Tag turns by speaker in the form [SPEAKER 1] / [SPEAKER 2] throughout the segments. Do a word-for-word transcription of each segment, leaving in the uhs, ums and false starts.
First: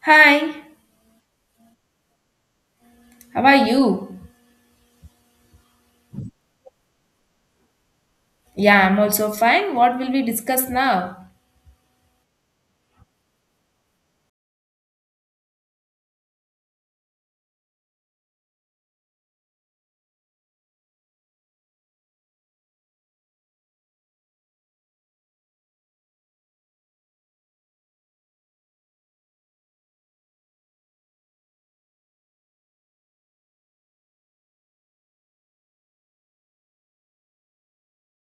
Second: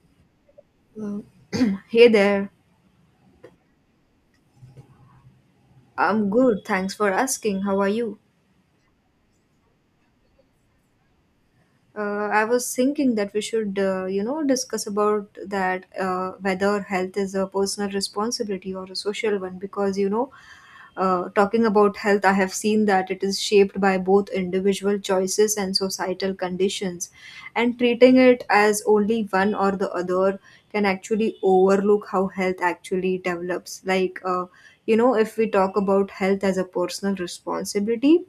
[SPEAKER 1] Hi,
[SPEAKER 2] Well, hey there.
[SPEAKER 1] how are you?
[SPEAKER 2] I'm good. Thanks for asking. How are you?
[SPEAKER 1] Yeah, I'm also fine. What will we discuss now?
[SPEAKER 2] uh, I was thinking that we should, uh, you know, discuss about that uh, whether health is a personal responsibility or a social one. Because you know, uh, talking about health, I have seen that it is shaped by both individual choices and societal conditions, and treating it as only one or the other can actually overlook how health actually develops. Like, uh, you know, if we talk about health as a personal responsibility,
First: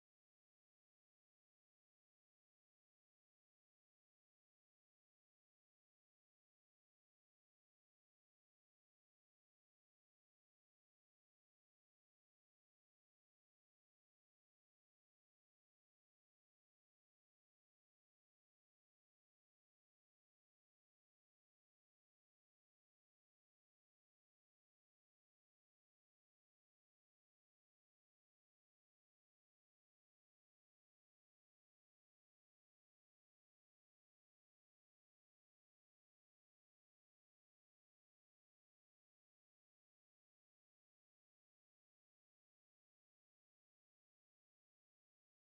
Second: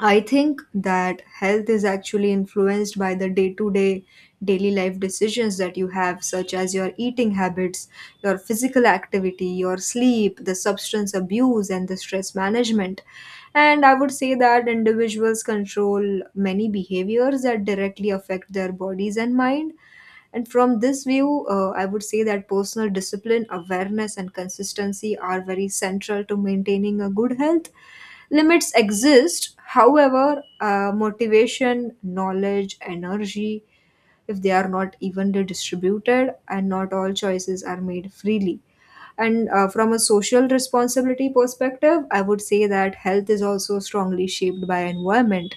[SPEAKER 2] I think that health is actually influenced by the day to day, daily life decisions that you have, such as your eating habits, your physical activity, your sleep, the substance abuse, and the stress management. And I would say that individuals control many behaviors that directly affect their bodies and mind. And from this view, uh, I would say that personal discipline, awareness, and consistency are very central to maintaining a good health. Limits exist, however, uh, motivation, knowledge, energy, if they are not evenly distributed and not all choices are made freely. And uh, from a social responsibility perspective, I would say that health is also strongly shaped by environment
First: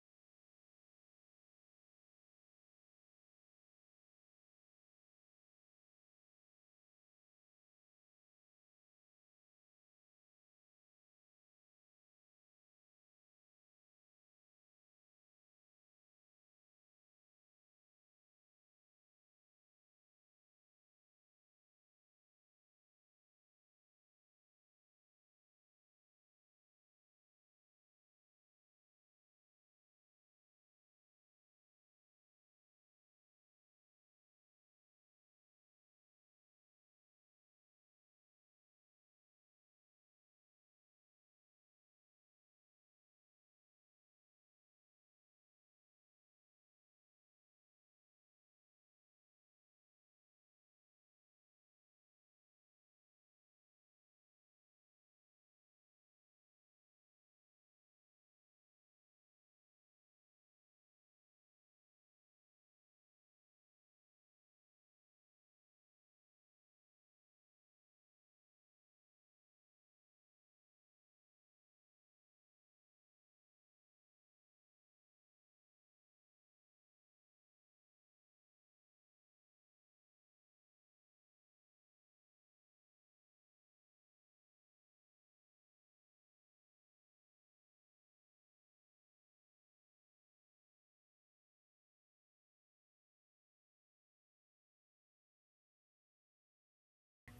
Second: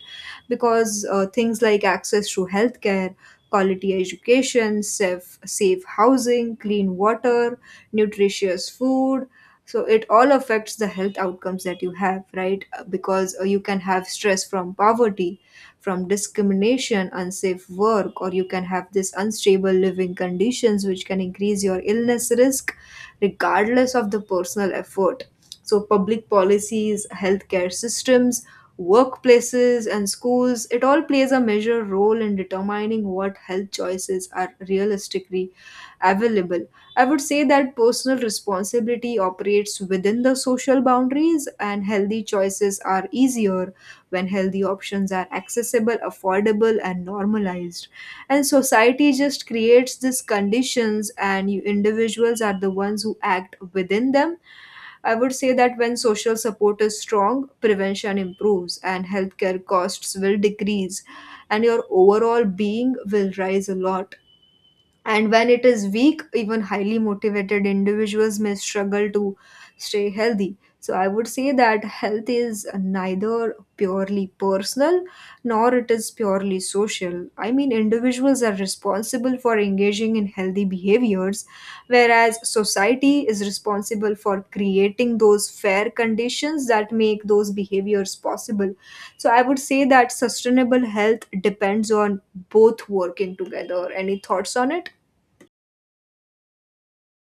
[SPEAKER 2] because uh, things like access to healthcare, quality education, safe, safe housing, clean water, nutritious food. So it all affects the health outcomes that you have, right? Uh, Because uh, you can have stress from poverty, from discrimination, unsafe work, or you can have this unstable living conditions which can increase your illness risk regardless of the personal effort. So, public policies, healthcare systems, workplaces, and schools, it all plays a major role in determining what health choices are realistically available. I would say that personal responsibility operates within the social boundaries, and healthy choices are easier when healthy options are accessible, affordable, and normalized, and society just creates these conditions and you individuals are the ones who act within them. I would say that when social support is strong, prevention improves and healthcare costs will decrease and your overall being will rise a lot, and when it is weak, even highly motivated individuals may struggle to stay healthy. So I would say that health is neither purely personal nor it is purely social. I mean, individuals are responsible for engaging in healthy behaviors, whereas society is responsible for creating those fair conditions that make those behaviors possible. So I would say that sustainable health depends on both working together. Any thoughts on it?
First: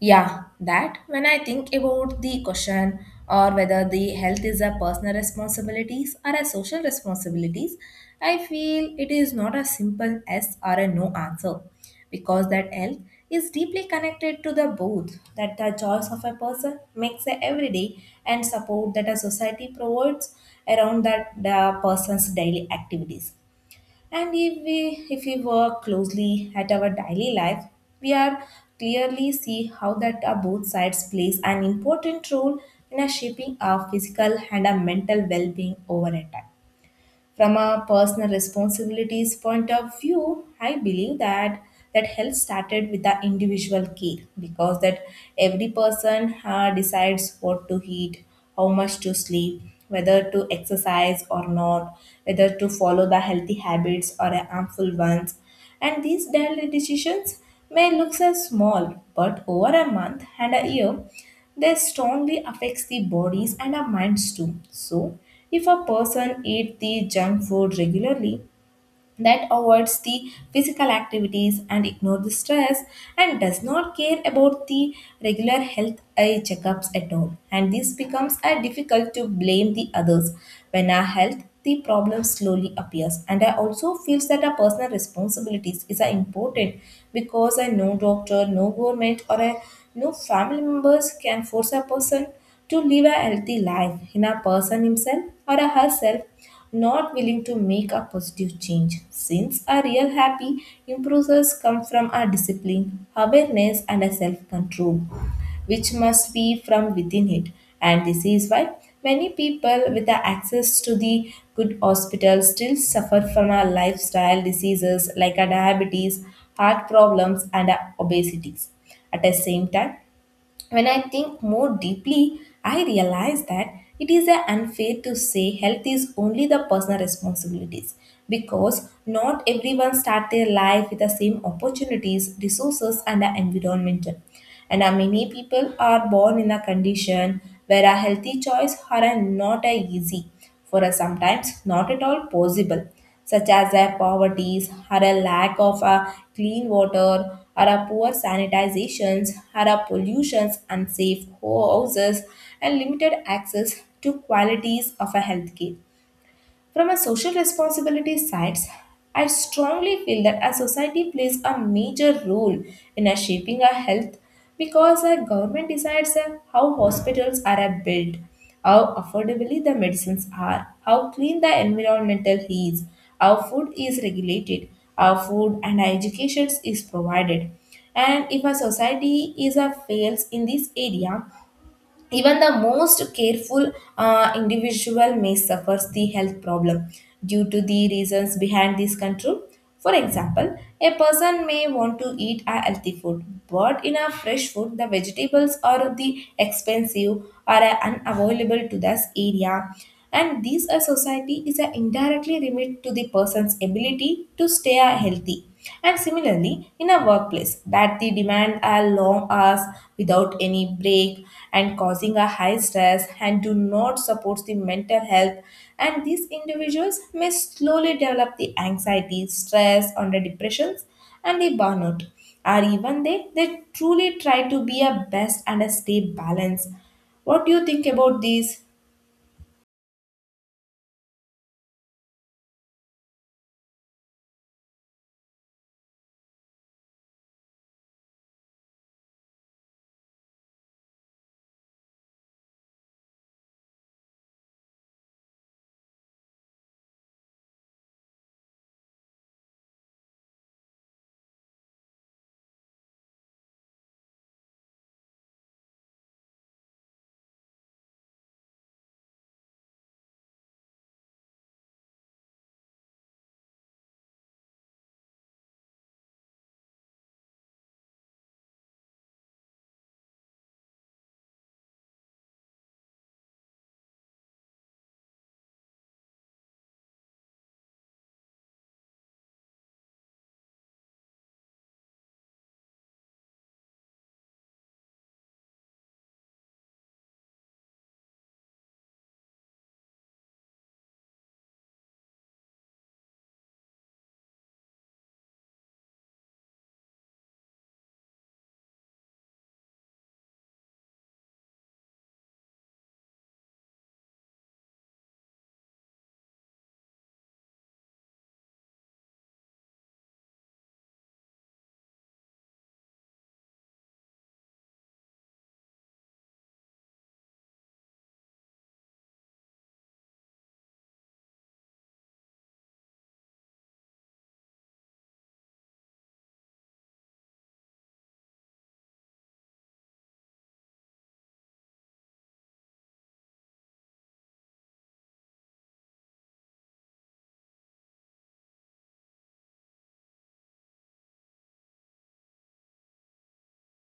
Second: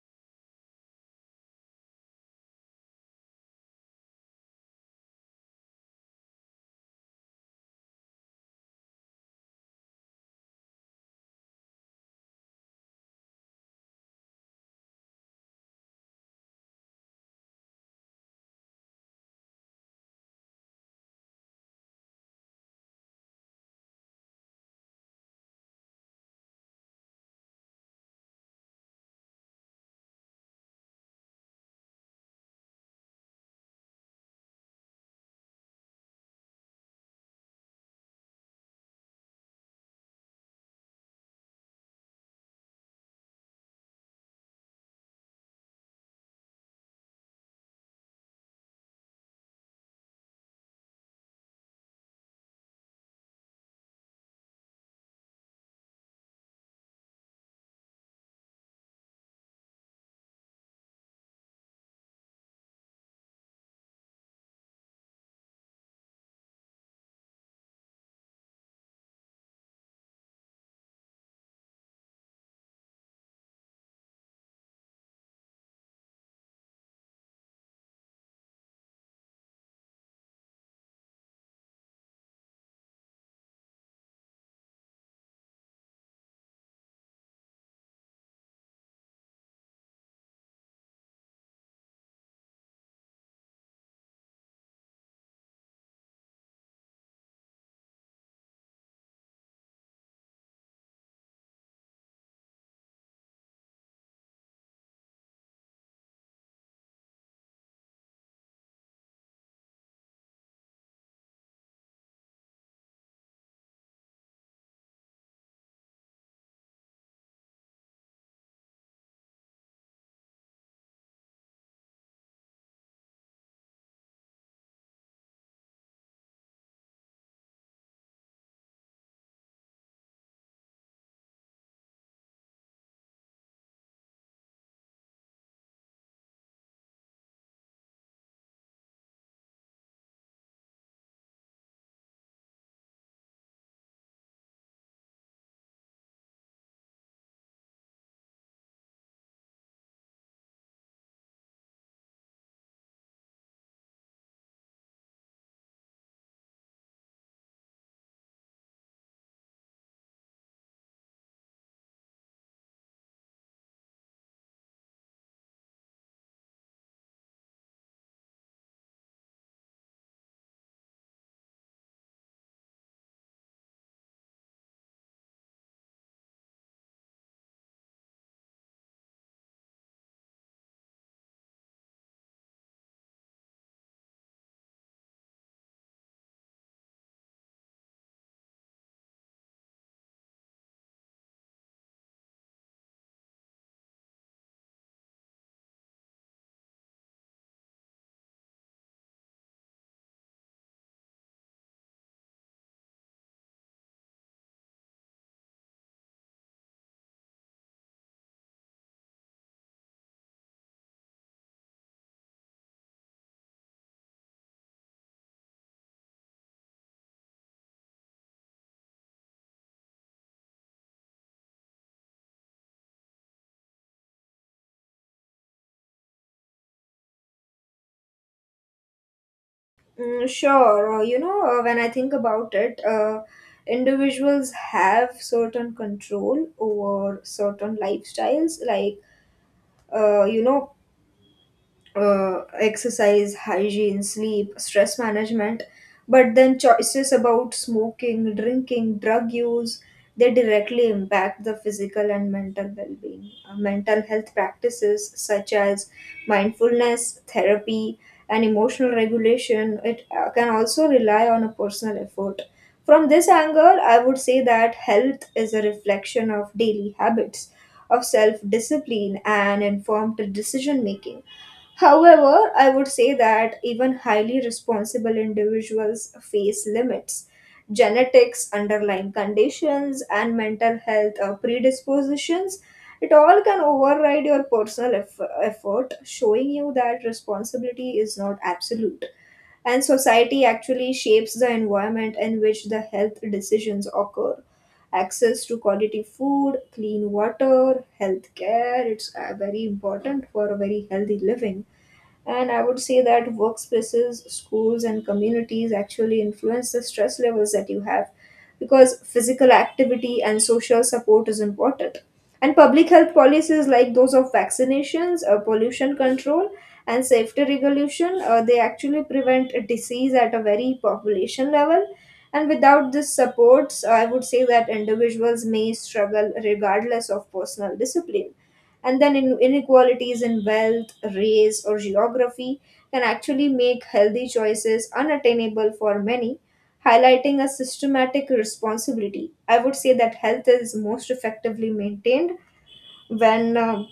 [SPEAKER 1] Yeah, that when I think about the question or whether the health is a personal responsibilities or a social responsibilities, I feel it is not a simple yes or a no answer, because that health is deeply connected to the both that the choice of a person makes a every day and support that a society provides around that the person's daily activities. And if we if we work closely at our daily life, we are clearly see how that uh, both sides plays an important role in a shaping our physical and our mental well-being over a time. From a personal responsibilities point of view, I believe that that health started with the individual care, because that every person uh, decides what to eat, how much to sleep, whether to exercise or not, whether to follow the healthy habits or harmful ones, and these daily decisions may look as small, but over a month and a year, they strongly affects the bodies and our minds too. So, if a person eat the junk food regularly, that avoids the physical activities and ignores the stress, and does not care about the regular health eye checkups at all, and this becomes a difficult to blame the others when our health the problem slowly appears. And I also feels that our personal responsibilities is are important, because a no doctor, no government, or a no family members can force a person to live a healthy life in a person himself or a herself not willing to make a positive change, since a real happy improvers come from a discipline, awareness, and a self-control, which must be from within it. And this is why many people with the access to the good hospitals still suffer from our lifestyle diseases like a diabetes, heart problems, and a obesities. At the same time, when I think more deeply, I realize that it is a unfair to say health is only the personal responsibilities, because not everyone start their life with the same opportunities, resources, and the environmental. And uh, many people are born in a condition where a healthy choice are uh, not uh, easy, for a sometimes not at all possible, such as a poverty or a lack of a clean water or a poor sanitizations or a pollutions, unsafe houses, and limited access to qualities of a healthcare. From a social responsibility side, I strongly feel that a society plays a major role in a shaping our health, because our government decides uh, how hospitals are uh, built, how affordably the medicines are, how clean the environmental is, how food is regulated, how food and education is provided. And if a society is a fails in this area, even the most careful uh, individual may suffer the health problem due to the reasons behind this control. For example, a person may want to eat a healthy food, but in a fresh food, the vegetables are the expensive or are unavailable to this area. And this a society is a indirectly limit to the person's ability to stay uh, healthy. And similarly, in a workplace that the demand are long hours without any break and causing a high stress and do not support the mental health, and these individuals may slowly develop the anxiety, stress, under depressions, and the burnout. Or even they they truly try to be a best and a stay balance. What do you think about these?
[SPEAKER 2] Mm, sure. Uh, you know, uh, when I think about it, uh, individuals have certain control over certain lifestyles. Like, uh, you know, uh, Exercise, hygiene, sleep, stress management, but then choices about smoking, drinking, drug use, they directly impact the physical and mental well-being. Uh, mental health practices such as mindfulness, therapy, and emotional regulation, it uh, can also rely on a personal effort. From this angle, I would say that health is a reflection of daily habits, of self discipline, and informed decision making. However, I would say that even highly responsible individuals face limits. Genetics, underlying conditions, and mental health uh, predispositions, it all can override your personal eff- effort, showing you that responsibility is not absolute. And society actually shapes the environment in which the health decisions occur. Access to quality food, clean water, health care, it's uh, very important for a very healthy living. And I would say that workspaces, schools, and communities actually influence the stress levels that you have because physical activity and social support is important. And public health policies like those of vaccinations, uh, pollution control, and safety regulation, uh, they actually prevent a disease at a very population level. And without this supports, I would say that individuals may struggle regardless of personal discipline, and then in inequalities in wealth, race, or geography can actually make healthy choices unattainable for many, highlighting a systematic responsibility. I would say that health is most effectively maintained when uh,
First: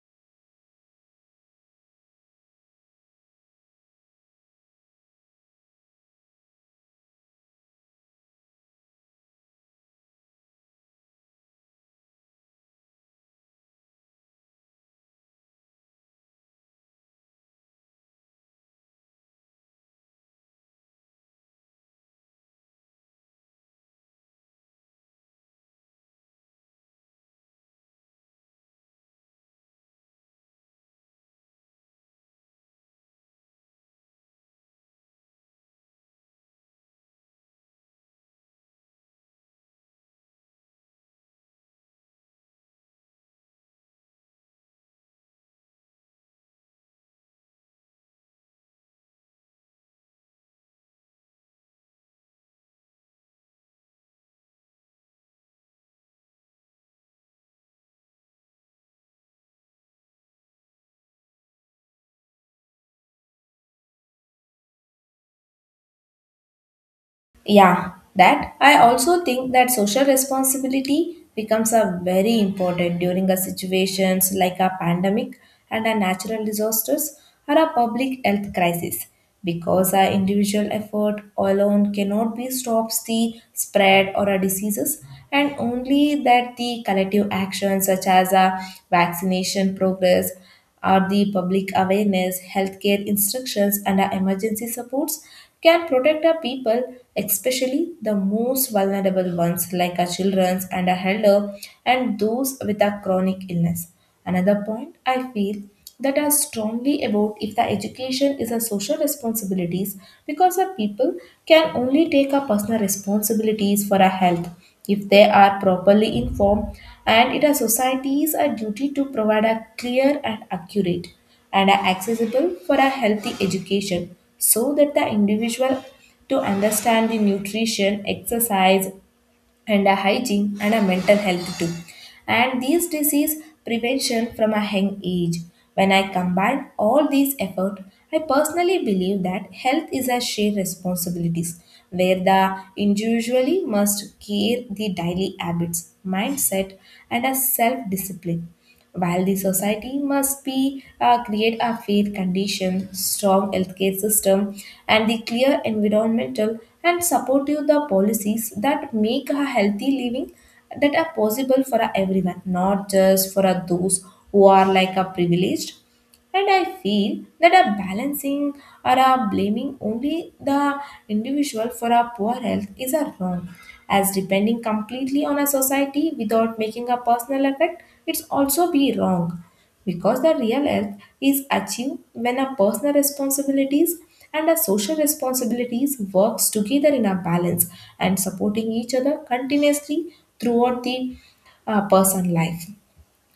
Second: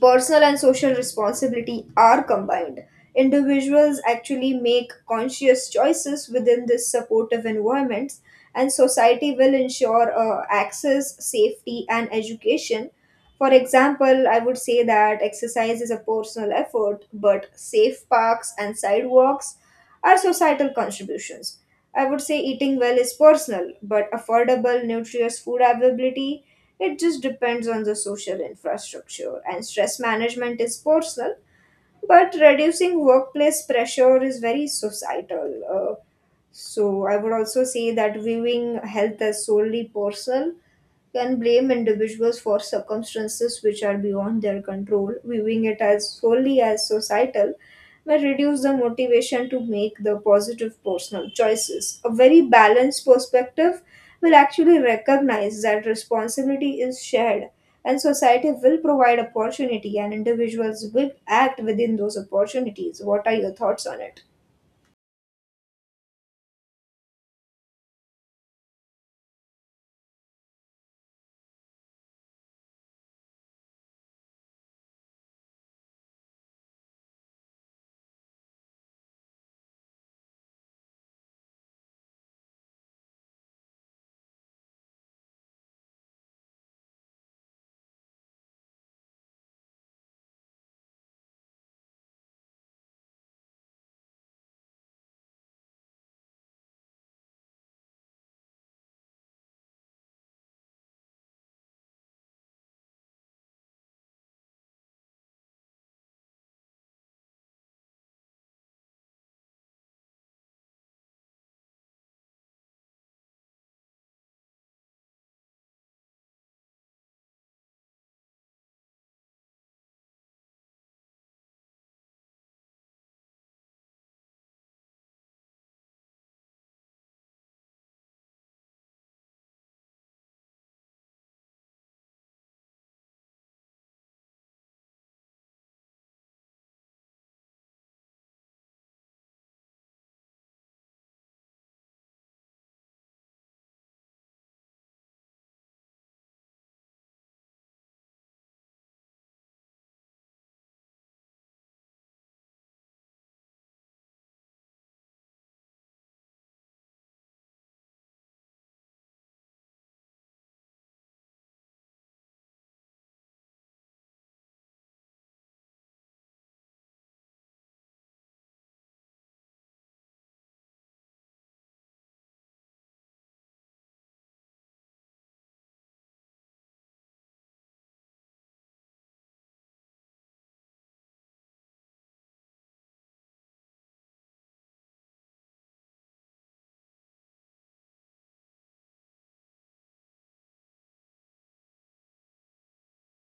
[SPEAKER 2] personal and social responsibility are combined. Individuals actually make conscious choices within this supportive environment, and society will ensure uh, access, safety, and education. For example, I would say that exercise is a personal effort, but safe parks and sidewalks are societal contributions. I would say eating well is personal, but affordable, nutritious food availability it just depends on the social infrastructure, and stress management is personal, but reducing workplace pressure is very societal. Uh, so, I would also say that viewing health as solely personal can blame individuals for circumstances which are beyond their control. Viewing it as solely as societal may reduce the motivation to make the positive personal choices. A very balanced perspective will actually recognize that responsibility is shared and society will provide opportunity and individuals will act within those opportunities. What are your thoughts on it?
[SPEAKER 1] Yeah, that I also think that social responsibility becomes a very important during a situations like a pandemic and a natural disasters or a public health crisis, because our individual effort alone cannot be stops the spread or a diseases, and only that the collective action such as a vaccination progress or the public awareness, healthcare instructions, and our emergency supports can protect our people, especially the most vulnerable ones like our children and our elder and those with a chronic illness. Another point I feel that are strongly about if the education is a social responsibilities, because the people can only take a personal responsibilities for a health if they are properly informed, and it is society's a duty to provide a clear and accurate and are accessible for a healthy education so that the individual to understand the nutrition exercise and a hygiene and a mental health too. And these disease prevention from a young age. When I combine all these efforts, I personally believe that health is a shared responsibilities, where the individually must care the daily habits, mindset, and a self-discipline. While the society must be uh, create a fair condition, strong healthcare system, and the clear environmental and supportive the policies that make a healthy living that are possible for a everyone, not just for a those who are like a privileged. And I feel that a balancing or a blaming only the individual for our poor health is a wrong, as depending completely on a society without making a personal effect, it's also be wrong, because the real health is achieved when our personal responsibilities and our social responsibilities works together in a balance and supporting each other continuously throughout the uh, person life.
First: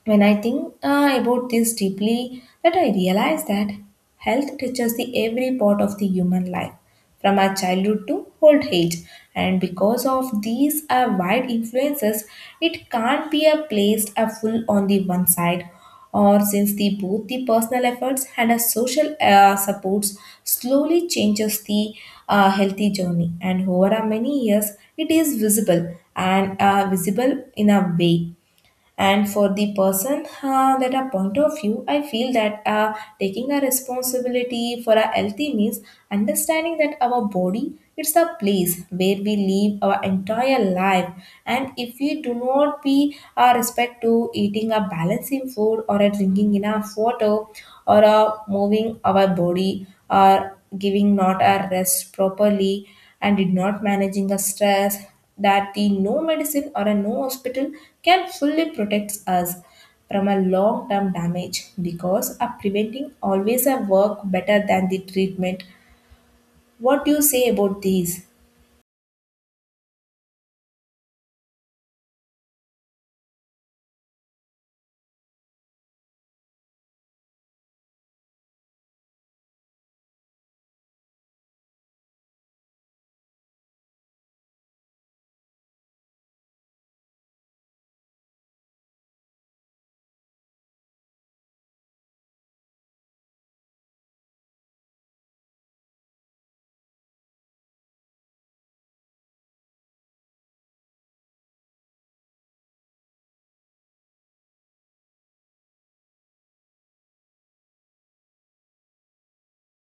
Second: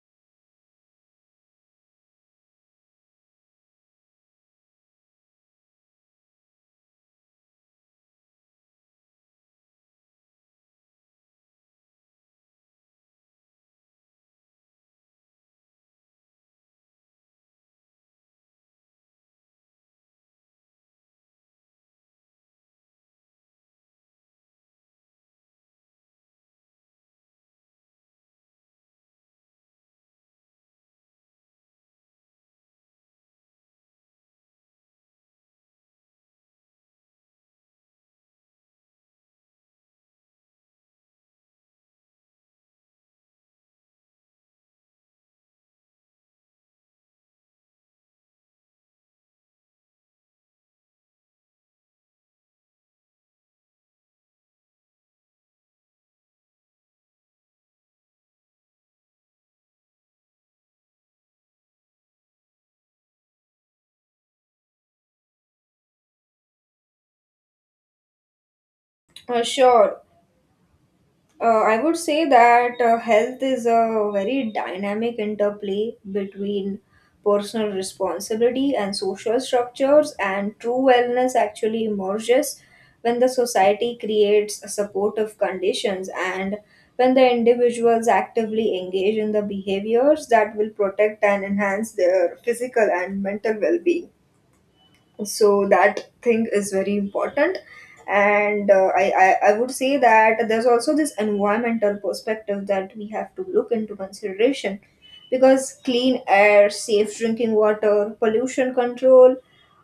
[SPEAKER 1] When I think uh, about this deeply, that I realize that health touches the every part of the human life, from our childhood to old age. And because of these uh, wide influences, it can't be a placed a full on the one side. Or since the both the personal efforts and a social uh, supports slowly changes the uh, healthy journey, and over a many years, it is visible and uh, visible in a way, and for the person uh, that a point of view, I feel that uh, taking a responsibility for our healthy means understanding that our body it's a place where we live our entire life. And if we do not be uh, respect to eating a balancing food or a drinking enough water or uh, moving our body or giving not a rest properly and did not managing the stress, that the no medicine or a no hospital can fully protect us from a long term damage, because a preventing always a work better than the treatment. What do you say about these?
[SPEAKER 2] Uh, sure. Uh, I would say that uh, health is a very dynamic interplay between personal responsibility and social structures, and true wellness actually emerges when the society creates supportive conditions and when the individuals actively engage in the behaviors that will protect and enhance their physical and mental well being. So that thing is very important. And uh, I, I i would say that there's also this environmental perspective that we have to look into consideration because clean air, safe drinking water, pollution control,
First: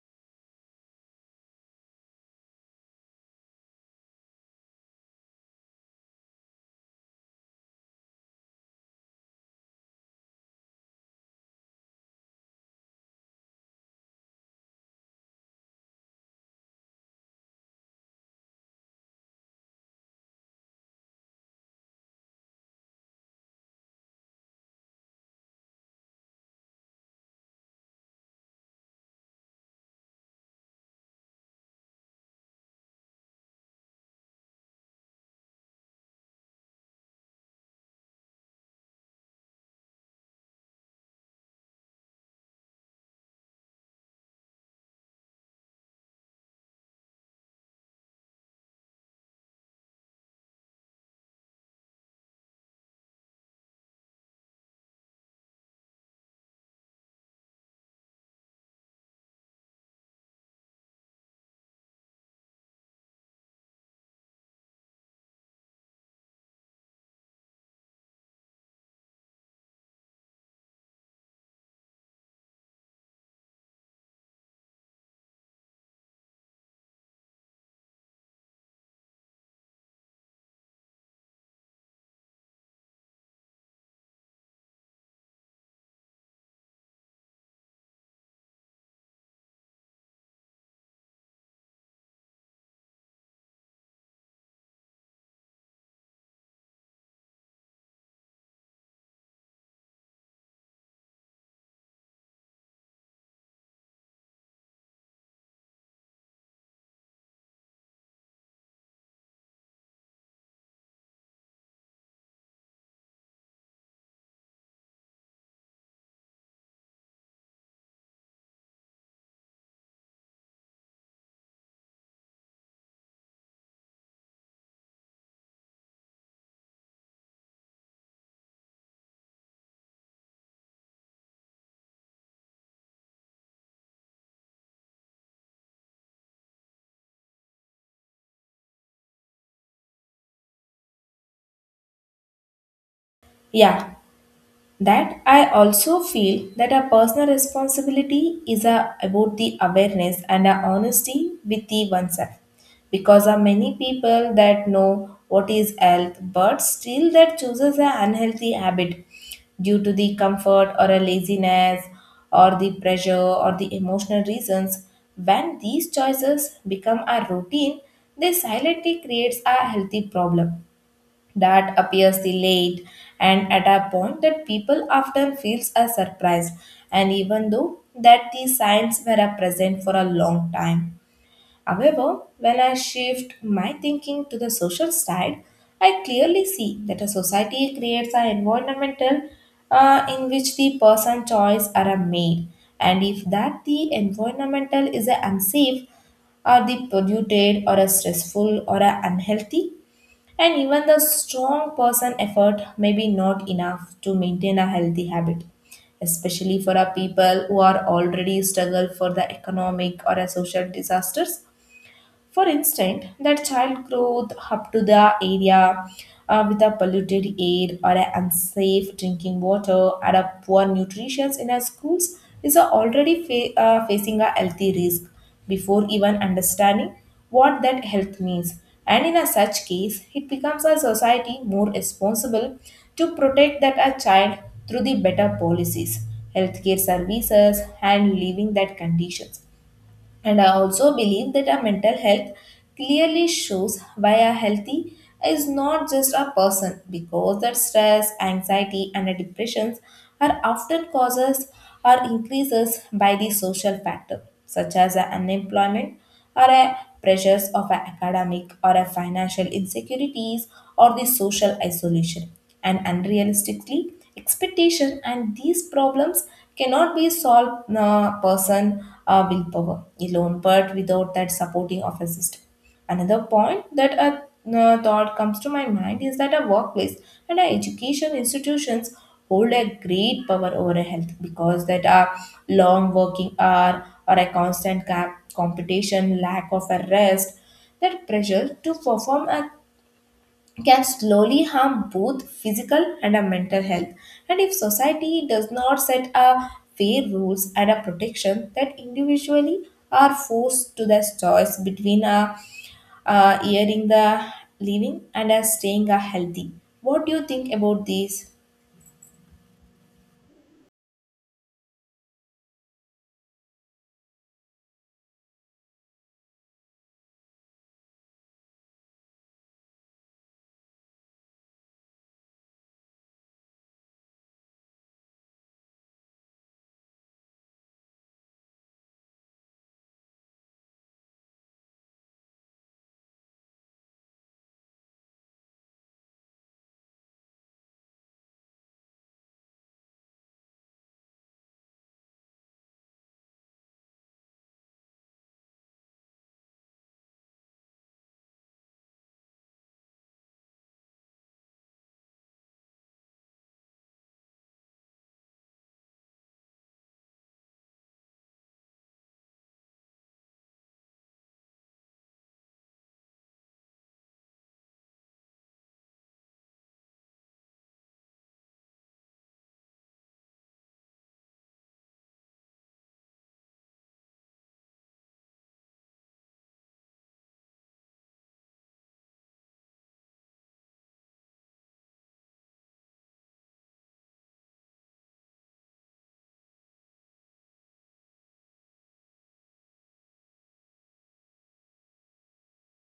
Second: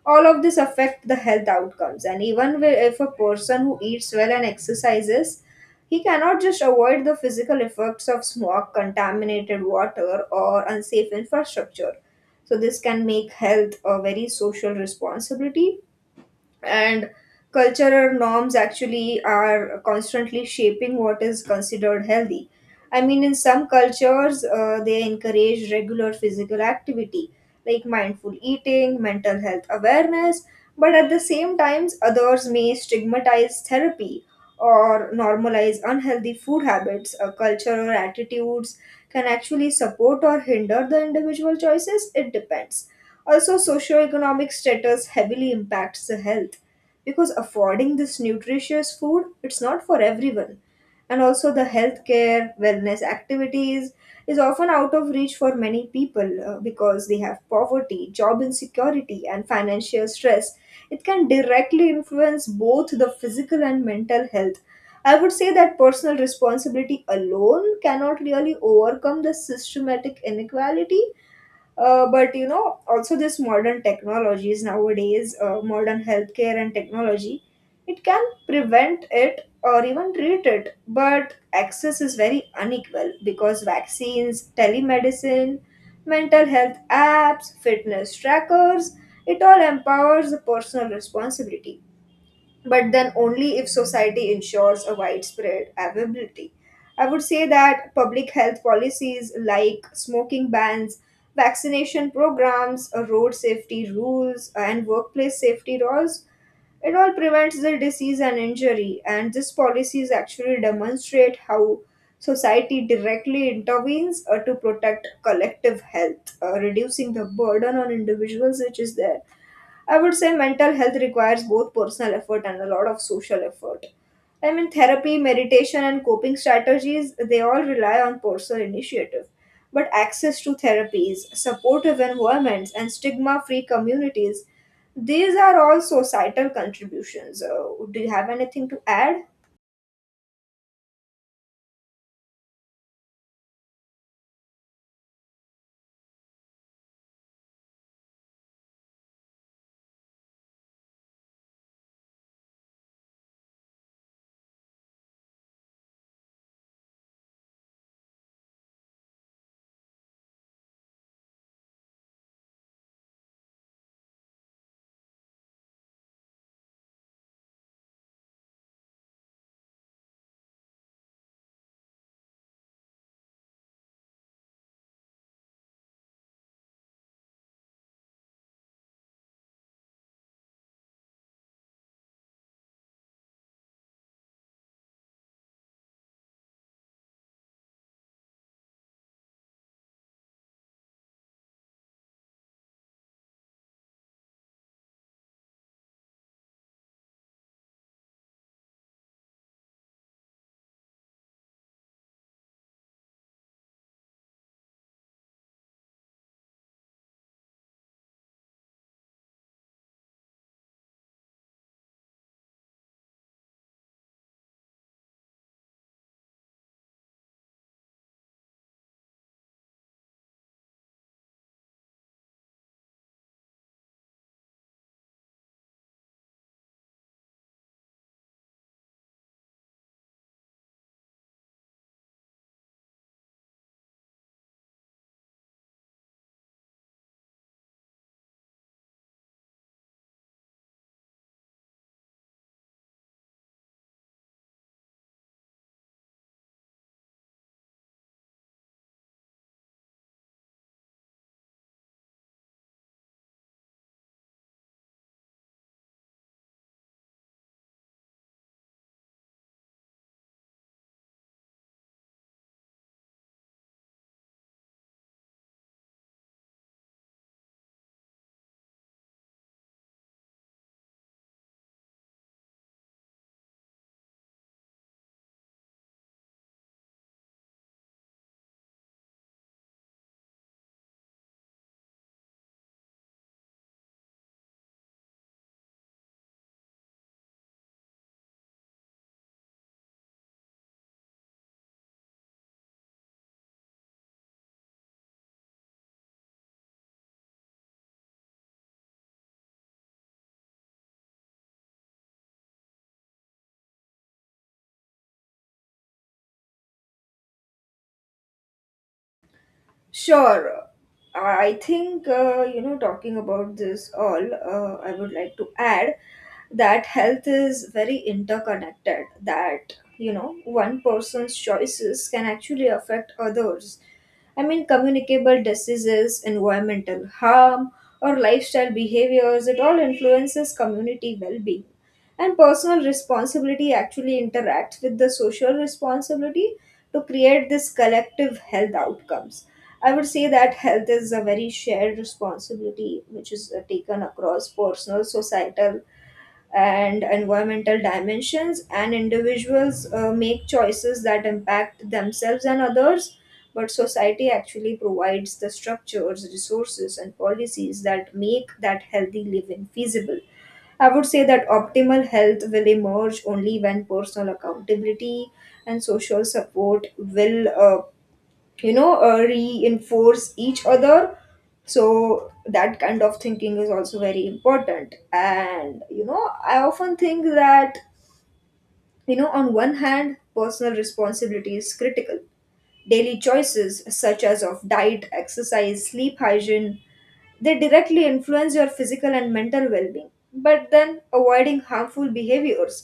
[SPEAKER 2] all of this affect the health outcomes, and even wi- if a person who eats well and exercises, he cannot just avoid the physical effects of smog, contaminated water, or unsafe infrastructure. So this can make health a very social responsibility. And cultural norms actually are constantly shaping what is considered healthy. I mean, in some cultures, uh, they encourage regular physical activity like mindful eating, mental health awareness, but at the same times, others may stigmatize therapy or normalize unhealthy food habits. A culture or attitudes can actually support or hinder the individual choices, it depends. Also, socioeconomic status heavily impacts the health because affording this nutritious food it's not for everyone. And also the healthcare, wellness activities is often out of reach for many people uh, because they have poverty, job insecurity and financial stress. It can directly influence both the physical and mental health. I would say that personal responsibility alone cannot really overcome the systematic inequality. Uh, but you know, also this modern technologies nowadays, uh, modern healthcare and technology, it can prevent it or even treat it. But access is very unequal because vaccines, telemedicine, mental health apps, fitness trackers, it all empowers the personal responsibility, but then only if society ensures a widespread availability. I would say that public health policies like smoking bans, vaccination programs, uh, road safety rules, and workplace safety laws, it all prevents the disease and injury. And these policies actually demonstrate how society directly intervenes uh, to protect collective health, uh, reducing the burden on individuals which is there. I would say mental health requires both personal effort and a lot of social effort. I mean, therapy, meditation, and coping strategies, they all rely on personal initiative. But access to therapies, supportive environments, and stigma free communities, these are all societal contributions. Uh, do you have anything to add?
[SPEAKER 1] Yeah, that I also feel that our personal responsibility is a, about the awareness and our honesty with the oneself, because there are many people that know what is health but still that chooses an unhealthy habit due to the comfort or a laziness or the pressure or the emotional reasons. When these choices become a routine, they silently creates a healthy problem that appears the late, and at a point that people often feels are surprised, and even though that these signs were a present for a long time. However, when I shift my thinking to the social side, I clearly see that a society creates an environmental uh, in which the person choice are made, and if that the environmental is a unsafe or the polluted or a stressful or a unhealthy, and even the strong person effort may be not enough to maintain a healthy habit, especially for our people who are already struggle for the economic or a social disasters. For instance, that child growth up to the area uh, with a polluted air or a unsafe drinking water and a poor nutrition in our schools is a already fa- uh, facing a healthy risk before even understanding what that health means. And in a such case, it becomes a society more responsible to protect that a child through the better policies, healthcare services, and leaving that conditions. And I also believe that our mental health clearly shows why a healthy is not just a person, because that stress, anxiety, and depressions are often causes or increases by the social factor such as a unemployment or a pressures of a academic or a financial insecurities or the social isolation and unrealistically expectation, and these problems cannot be solved uh, person uh, willpower alone, but without that supporting office system. Another point that a uh, thought comes to my mind is that a workplace and a education institutions hold a great power over a health, because that a long working hour or a constant cap competition, lack of a rest, that pressure to perform a can slowly harm both physical and our mental health. And if society does not set a fair rules and a protection that individually are forced to the choice between a uh, eating the living and a staying a healthy. What do you think about this?
[SPEAKER 2] Sure. I think, uh, you know, talking about this all, uh, I would like to add that health is very interconnected, that you know one person's choices can actually affect others. I mean, communicable diseases, environmental harm, or lifestyle behaviors, it all influences community well-being, and personal responsibility actually interacts with the social responsibility to create this collective health outcomes. I would say that health is a very shared responsibility, which is uh, taken across personal, societal, and environmental dimensions, and individuals uh, make choices that impact themselves and others, but society actually provides the structures, resources, and policies that make that healthy living feasible. I would say that optimal health will emerge only when personal accountability and social support will uh, you know uh, reinforce each other. So that kind of thinking is also very important. And you know, I often think that, you know, on one hand, personal responsibility is critical. Daily choices such as of diet, exercise, sleep, hygiene, they directly influence your physical and mental well-being, but then avoiding harmful behaviors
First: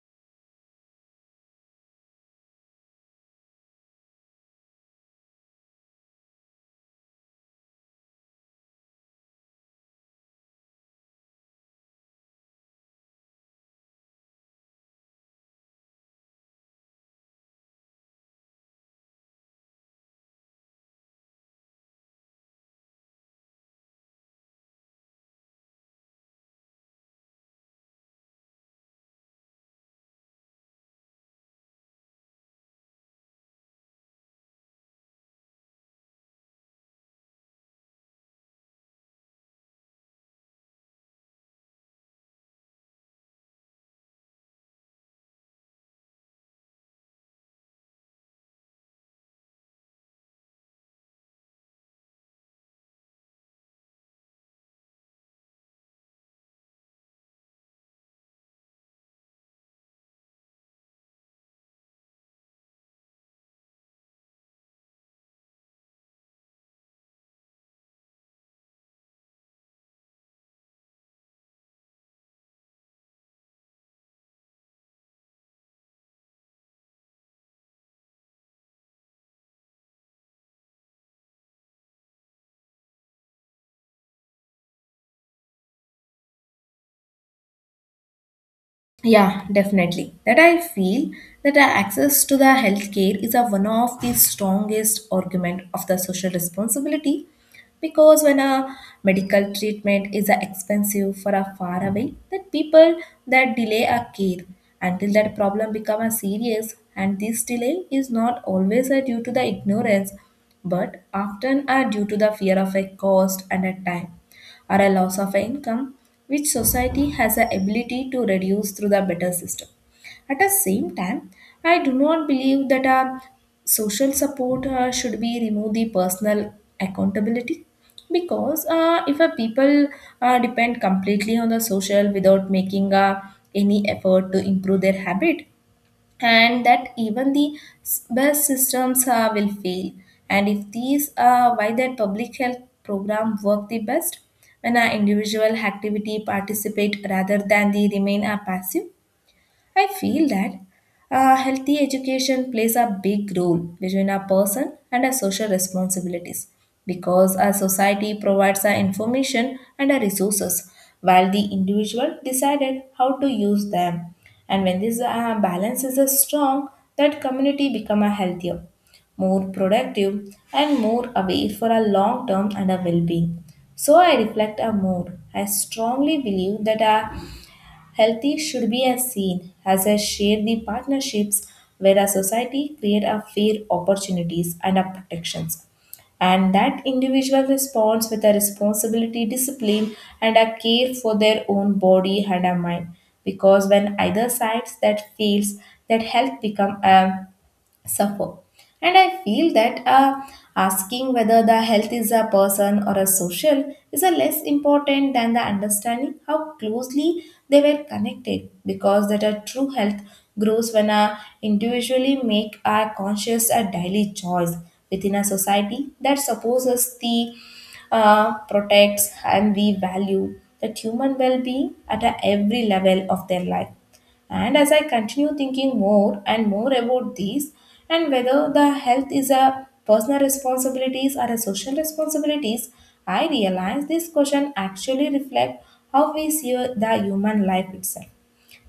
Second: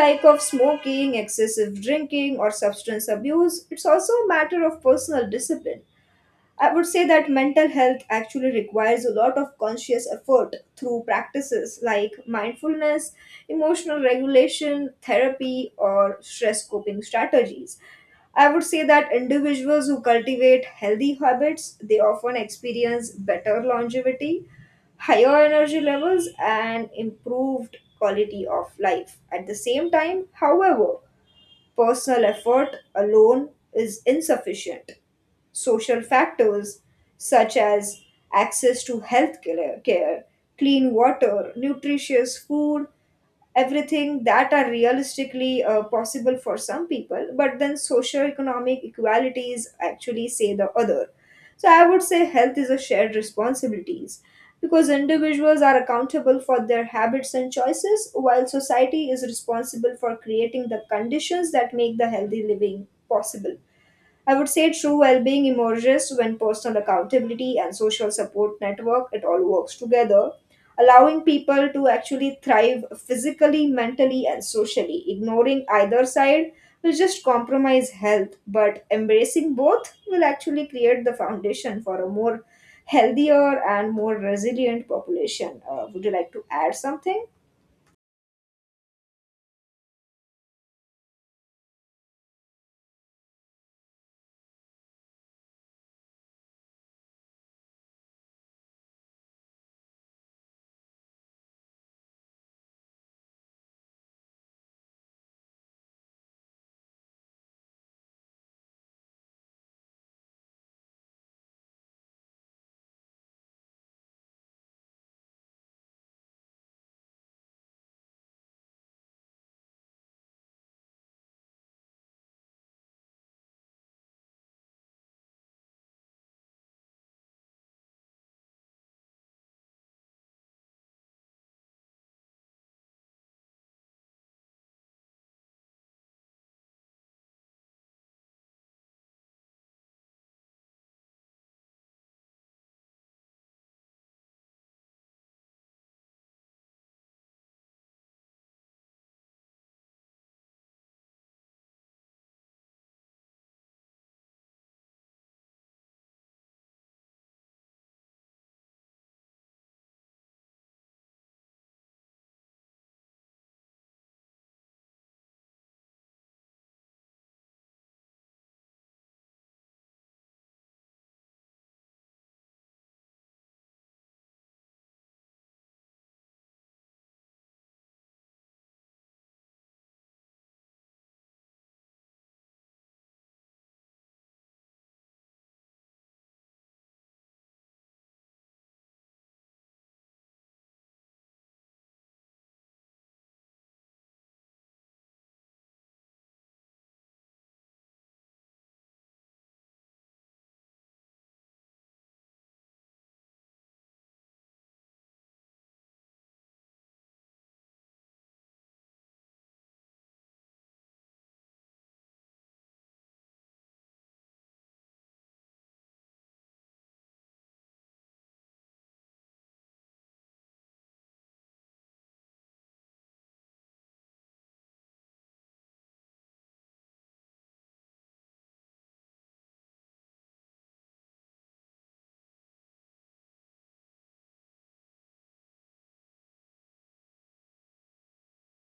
[SPEAKER 2] like of smoking, excessive drinking, or substance abuse, it's also a matter of personal discipline. I would say that mental health actually requires a lot of conscious effort through practices like mindfulness, emotional regulation, therapy, or stress coping strategies. I would say that individuals who cultivate healthy habits, they often experience better longevity, higher energy levels, and improved quality of life. At the same time, however, personal effort alone is insufficient. Social factors such as access to health care, care, clean water, nutritious food, everything that are realistically uh, possible for some people, but then socioeconomic equalities actually say the other. So I would say health is a shared responsibilities because individuals are accountable for their habits and choices, while society is responsible for creating the conditions that make the healthy living possible. I would say true well being emerges when personal accountability and social support network it all works together, allowing people to actually thrive physically, mentally, and socially. Ignoring either side will just compromise health, but embracing both will actually create the foundation for a more healthier and more resilient population. Uh, would you like to add something?
[SPEAKER 1] Yeah, definitely. That I feel that the access to the healthcare is a one of the strongest argument of the social responsibility because when a medical treatment is a expensive for a far away, that people that delay a care until that problem become a serious and this delay is not always a due to the ignorance but often are due to the fear of a cost and a time or a loss of income, which society has the ability to reduce through the better system. At the same time, I do not believe that a social support uh, should be remove the personal accountability because uh, if a people uh, depend completely on the social without making uh, any effort to improve their habit and that even the s- best systems uh, will fail. And if these are why that public health program work the best when an individual activity participate rather than they remain a passive. I feel that uh, healthy education plays a big role between a person and a social responsibilities because a society provides a information and a resources while the individual decided how to use them, and when this uh, balance is uh, strong, that community become a healthier, more productive and more away for a long term and a well-being. so i reflect a more I strongly believe that a healthy should be as seen as a share the partnerships where a society create a fair opportunities and a protections. And that individual responds with a responsibility, discipline, and a care for their own body and a mind. Because when either sides that fails, that health become a suffer. And I feel that uh, asking whether the health is a person or a social is a less important than the understanding how closely they were connected, because that a true health grows when a individually make a conscious a daily choice within a society that supposes the uh, protects and we value that human well-being at a every level of their life. And as I continue thinking more and more about these and whether the health is a personal responsibilities or a social responsibilities, I realize this question actually reflect how we see the human life itself,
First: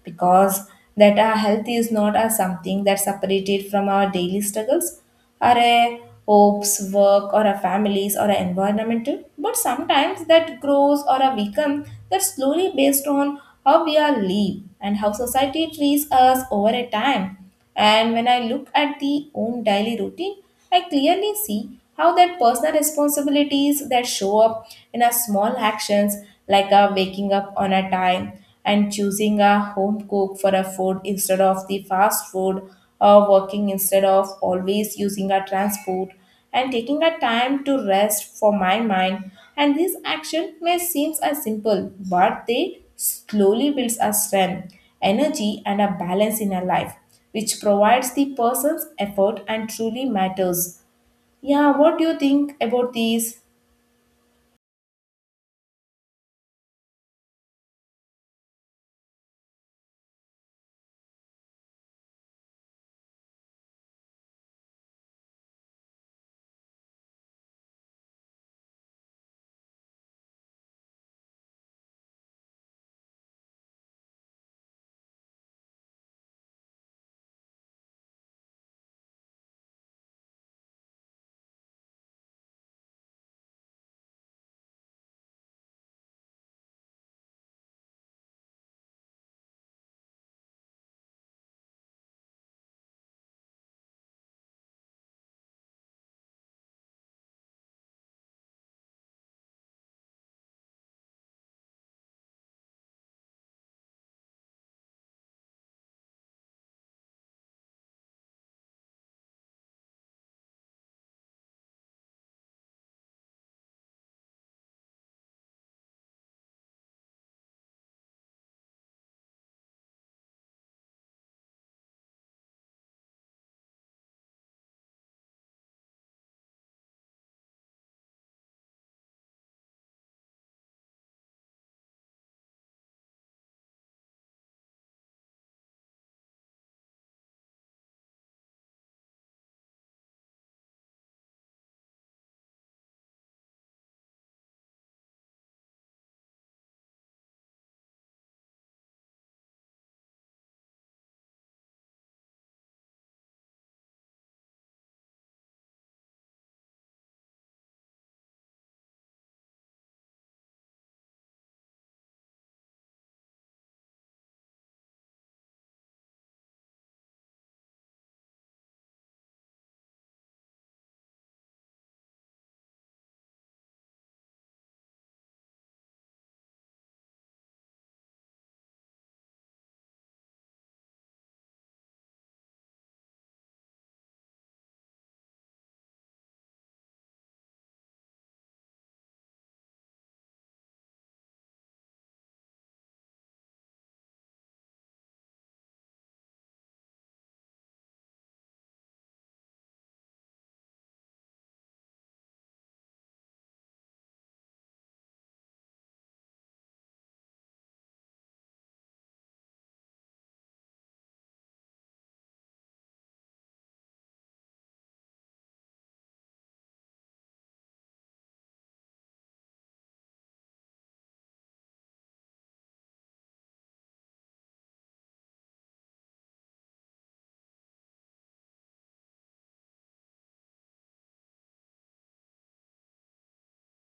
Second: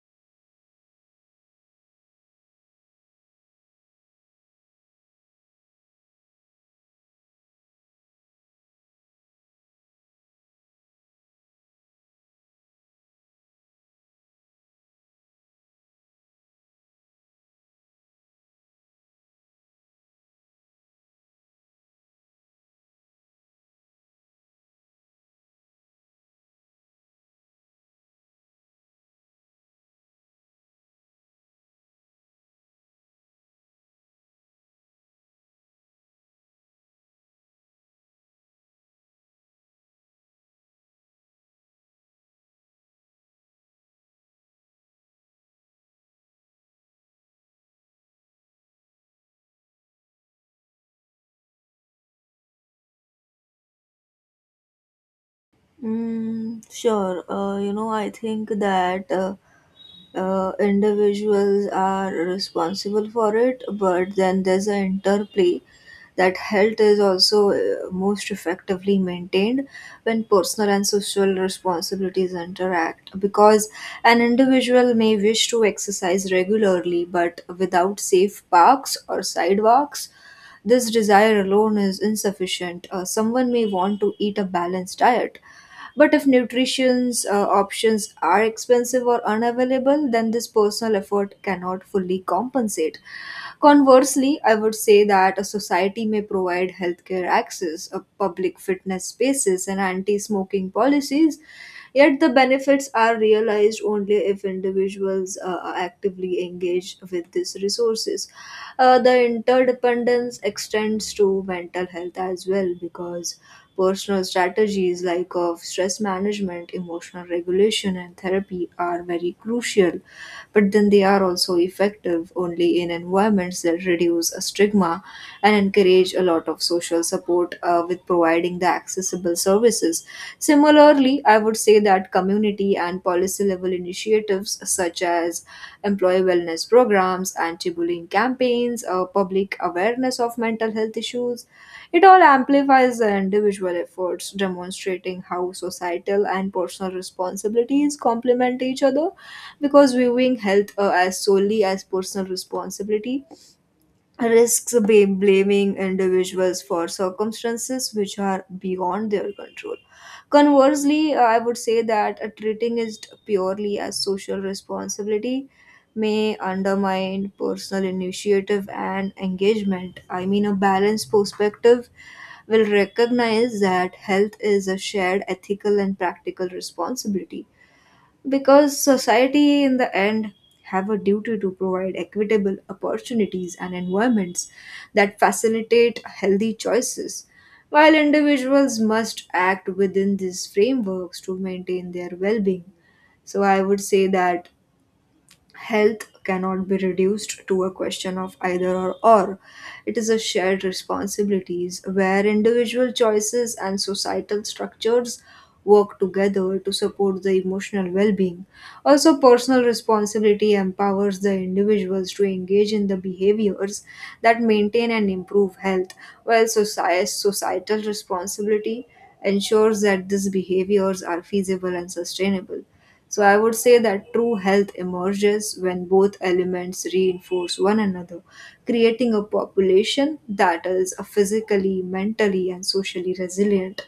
[SPEAKER 1] because that our health is not a something that's separated from our daily struggles or a hopes, work, or our families or our environmental, but sometimes that grows or a become that slowly based on how we are live and how society treats us over a time. And when I look at the own daily routine, I clearly see how that personal responsibilities that show up in our small actions, like our waking up on a time and choosing a home cook for a food instead of the fast food or working instead of always using our transport and taking a time to rest for my mind. And this action may seem as simple but they slowly builds a strength, energy and a balance in a life, which provides the person's effort and truly matters. Yeah, what do you think about these?
[SPEAKER 2] Mm, sure. Uh, you know, I think that. Uh, uh, individuals are responsible for it, but then there's an interplay that health is also uh, most effectively maintained when personal and social responsibilities interact. Because an individual may wish to exercise regularly, but without safe parks or sidewalks, this desire alone is insufficient. Uh, someone may want to eat a balanced diet, but if nutrition's uh, options are expensive or unavailable, then this personal effort cannot fully compensate. Conversely, I would say that a society may provide healthcare access, a public fitness spaces, and anti-smoking policies, yet the benefits are realized only if individuals uh, are actively engaged with these resources. Uh, the interdependence extends to mental health as well, because personal strategies like of stress management, emotional regulation, and therapy are very crucial, but then they are also effective only in environments that reduce a stigma and encourage a lot of social support, uh, with providing the accessible services. Similarly, I would I would say that community and policy level initiatives such as employee wellness programs, anti bullying campaigns, uh, public awareness of mental health issues, it all amplifies the individual efforts, demonstrating how societal and personal responsibilities complement each other, because viewing health uh, as solely as personal responsibility risks ba- blaming individuals for circumstances which are beyond their control. Conversely, I would say that uh, treating it purely as social responsibility may undermine personal initiative and engagement. I mean, a balanced perspective will recognize that health is a shared ethical and practical responsibility, because society in the end have a duty to provide equitable opportunities and environments that facilitate healthy choices, while individuals must act within these frameworks to maintain their well-being. So I would say that health cannot be reduced to a question of either or or. It is a shared responsibilities where individual choices and societal structures work together to support the emotional well-being. Also, personal responsibility empowers the individuals to engage in the behaviors that maintain and improve health, while socie- societal responsibility ensures that these behaviors are feasible and sustainable. So I would say that true health emerges when both elements reinforce one another, creating a population that is a physically, mentally, and socially resilient.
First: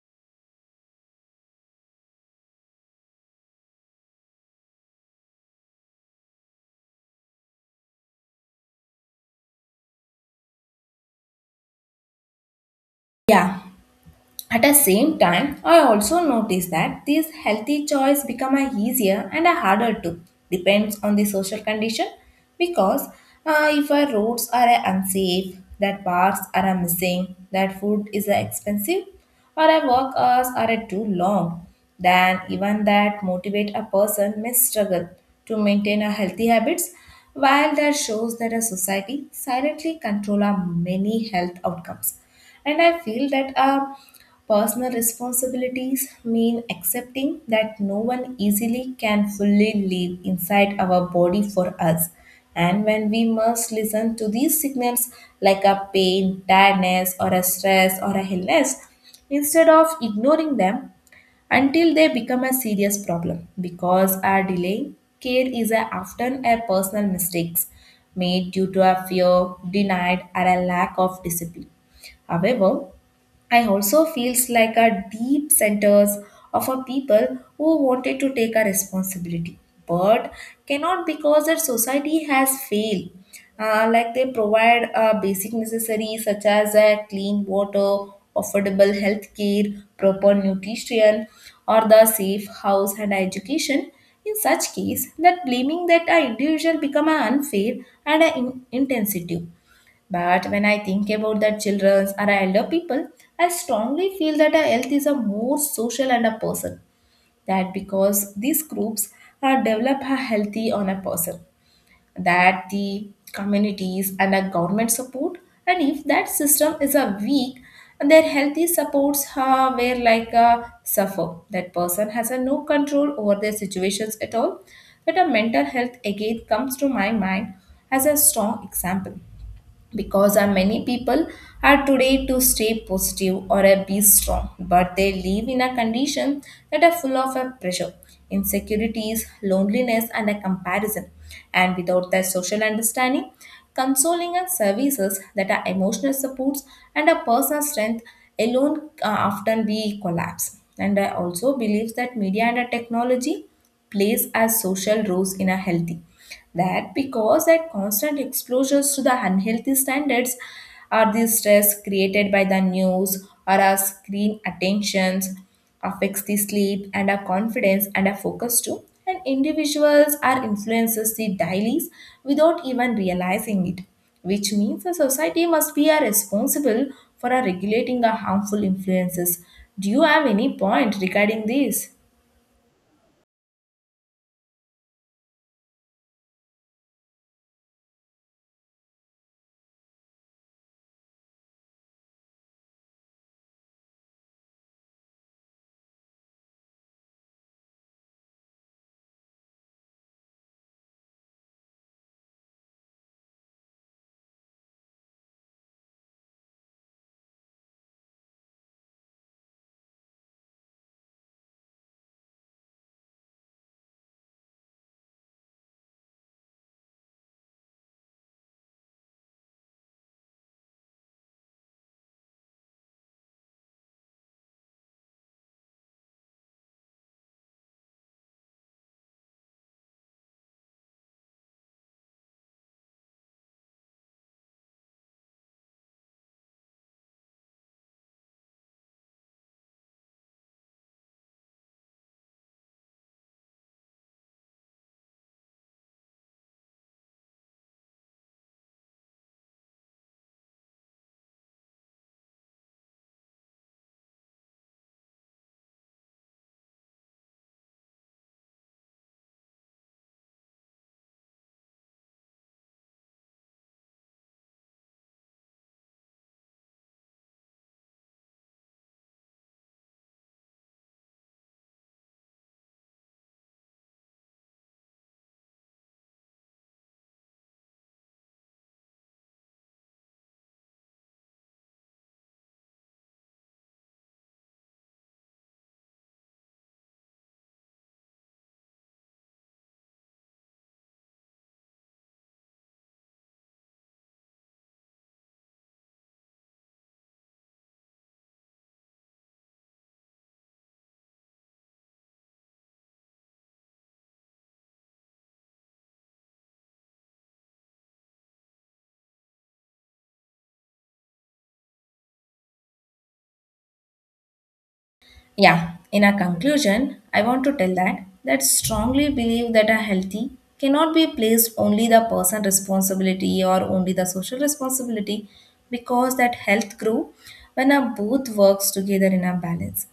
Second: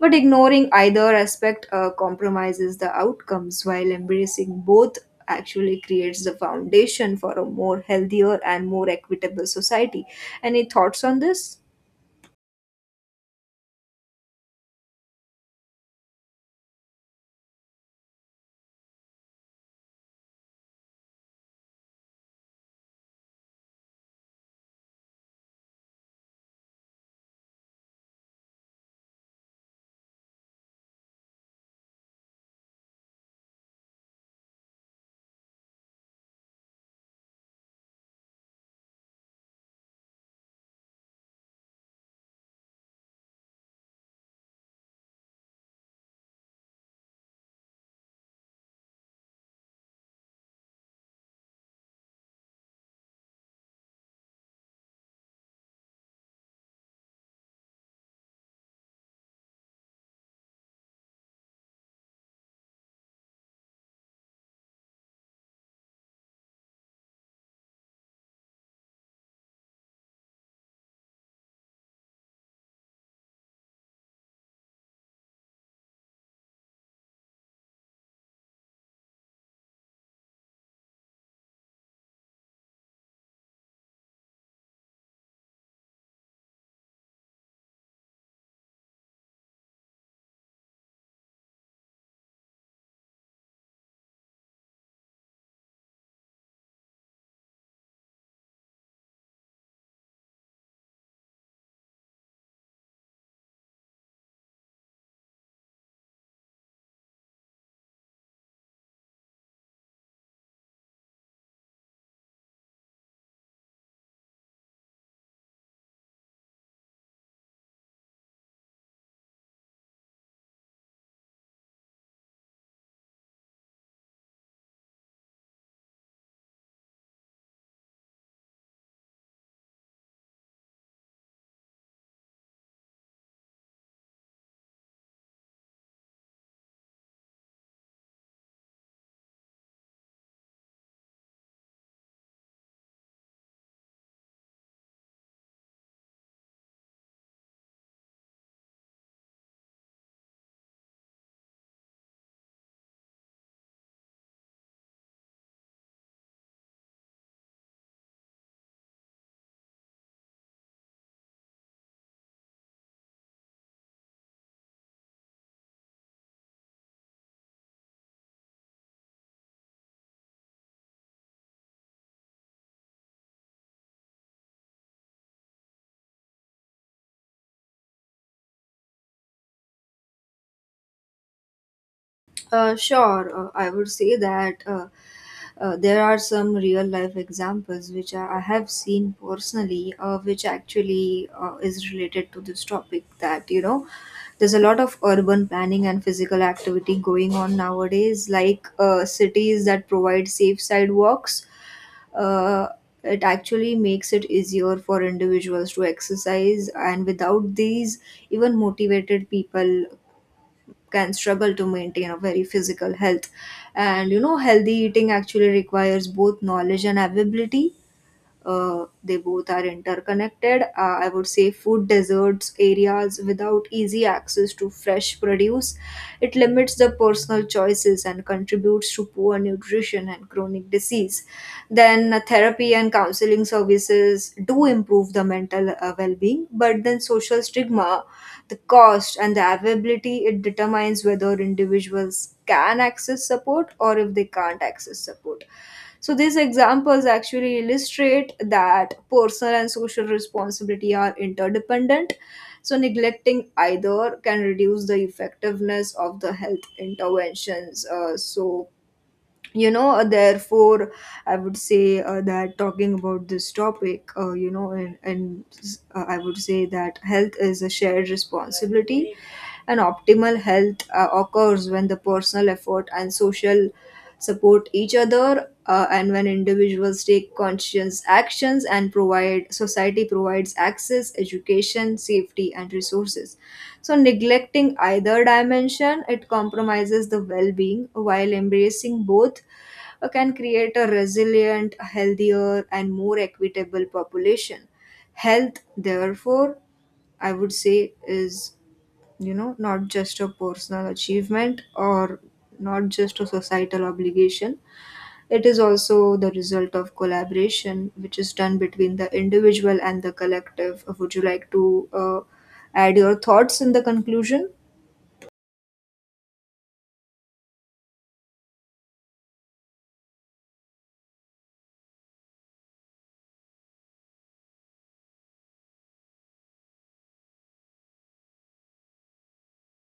[SPEAKER 2] But ignoring either aspect uh, compromises the outcomes, while embracing both actually creates the foundation for a more healthier and more equitable society. Any thoughts on this?
[SPEAKER 1] Yeah. At the same time, I also notice that these healthy choice become a easier and a harder to depends on the social condition because uh, if our roads are uh, unsafe, that parks are uh, missing, that food is uh, expensive, or our work hours are uh, too long, then even that motivate a person may struggle to maintain a healthy habits, while that shows that a society silently control our many health outcomes. And I feel that our personal responsibilities mean accepting that no one easily can fully live inside our body for us. And when we must listen to these signals like a pain, tiredness, or a stress or a illness, instead of ignoring them, until they become a serious problem because our delay care is a- often a personal mistakes made due to a fear, denied or a lack of discipline. However, I also feels like a deep centers of a people who wanted to take a responsibility but cannot because their society has failed. Uh, like they provide uh, basic necessities such as uh, clean water, affordable health care, proper nutrition, or the safe house and education. In such case, that blaming that an individual become a unfair and an in- insensitive. But when I think about the children or elder people, I strongly feel that a health is a more social and a person. That because these groups are develop a healthy on a person. That the communities and a government support. And if that system is a weak, their healthy supports are where like a suffer. That person has a no control over their situations at all. That a mental health again comes to my mind as a strong example because uh, many people are today to stay positive or uh, be strong, but they live in a condition that are full of uh, pressure, insecurities, loneliness, and a comparison. And without that social understanding, consoling and services that are emotional supports and a personal strength alone uh, often be collapse. And I also believe that media and uh, technology plays as social roles in a healthy, that because that constant exposures to the unhealthy standards are the stress created by the news or our screen attentions affects the sleep and our confidence and our focus too, and individuals are influences the dailies without even realizing it, which means the society must be a responsible for a regulating the harmful influences. Do you have any point regarding this?
[SPEAKER 2] Uh, sure, uh, I would say that uh, uh, there are some real life examples which I I have seen personally, uh, which actually uh, is related to this topic. That you know, there's a lot of urban planning and physical activity going on nowadays, like uh, cities that provide safe sidewalks. Uh, it actually makes it easier for individuals to exercise, and without these, even motivated people can struggle to maintain a very physical health. And you know, healthy eating actually requires both knowledge and availability, uh, they both are interconnected. Uh, I would say food deserts areas without easy access to fresh produce. It limits the personal choices and contributes to poor nutrition and chronic disease. Then uh, therapy and counseling services do improve the mental uh, well-being, but then social stigma, the cost and the availability, it determines whether individuals can access support or if they can't access support. So these examples actually illustrate that personal and social responsibility are interdependent. So neglecting either can reduce the effectiveness of the health interventions. Uh, so you know, uh, therefore, I would say uh, that talking about this topic, uh, you know, and, and uh, I would say that health is a shared responsibility and optimal health uh, occurs when the personal effort and social support each other, uh, and when individuals take conscious actions and provide society provides access education safety and resources. So neglecting either dimension it compromises the well-being, while embracing both uh, can create a resilient healthier and more equitable population. Health therefore, I would say is, you know, not just a personal achievement or not just a societal obligation. It is also the result of collaboration which is done between the individual and the collective. Would you like to uh, add your thoughts in the conclusion?
[SPEAKER 1] Yeah, in a conclusion, I want to tell that that strongly believe that a healthy cannot be placed only the person responsibility or only the social responsibility because that health grow when a both works together in a balance,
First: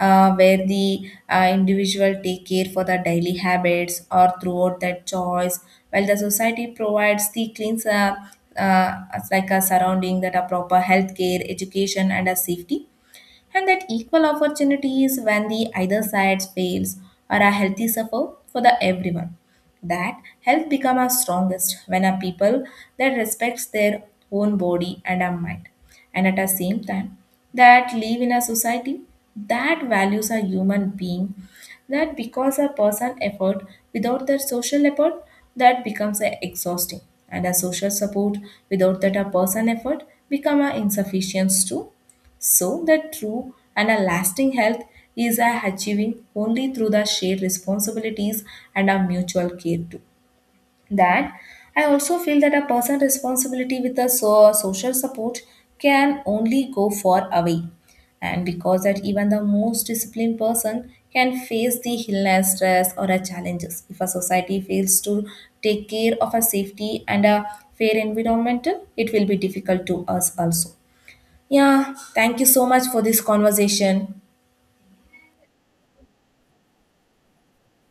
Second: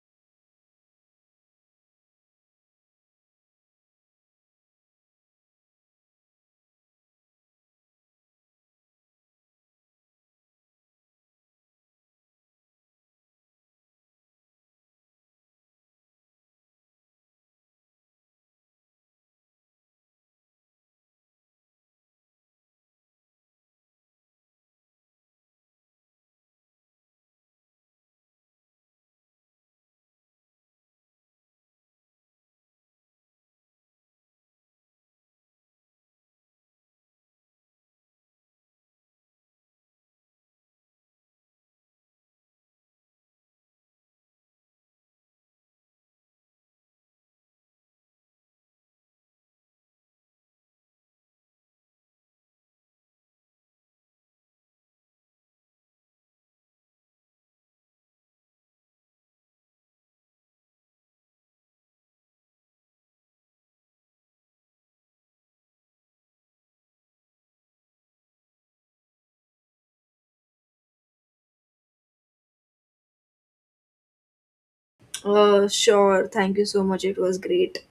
[SPEAKER 1] uh, where the uh, individual take care for the daily habits or throughout that choice, while the society provides the cleans uh, uh, as like a surrounding that a proper health care education and a safety and that equal opportunities. When the either side fails or a healthy suffer for the everyone, that health become our strongest when a people that respects their own body and our mind and at the same time that live in a society that values a human being. That because a person effort without that social effort that becomes a exhausting, and a social support without that a person effort become a insufficient too. So that true and a lasting health is a achieving only through the shared responsibilities and a mutual care too. That I also feel that a person responsibility with a so- social support can only go far away. And because that even the most disciplined person can face the illness, stress, or a challenges. If a society fails to take care of a safety and a fair environment, it will be difficult to us also. Yeah, thank you so much for this conversation.
[SPEAKER 2] uh, Sure, thank you so much. It was great.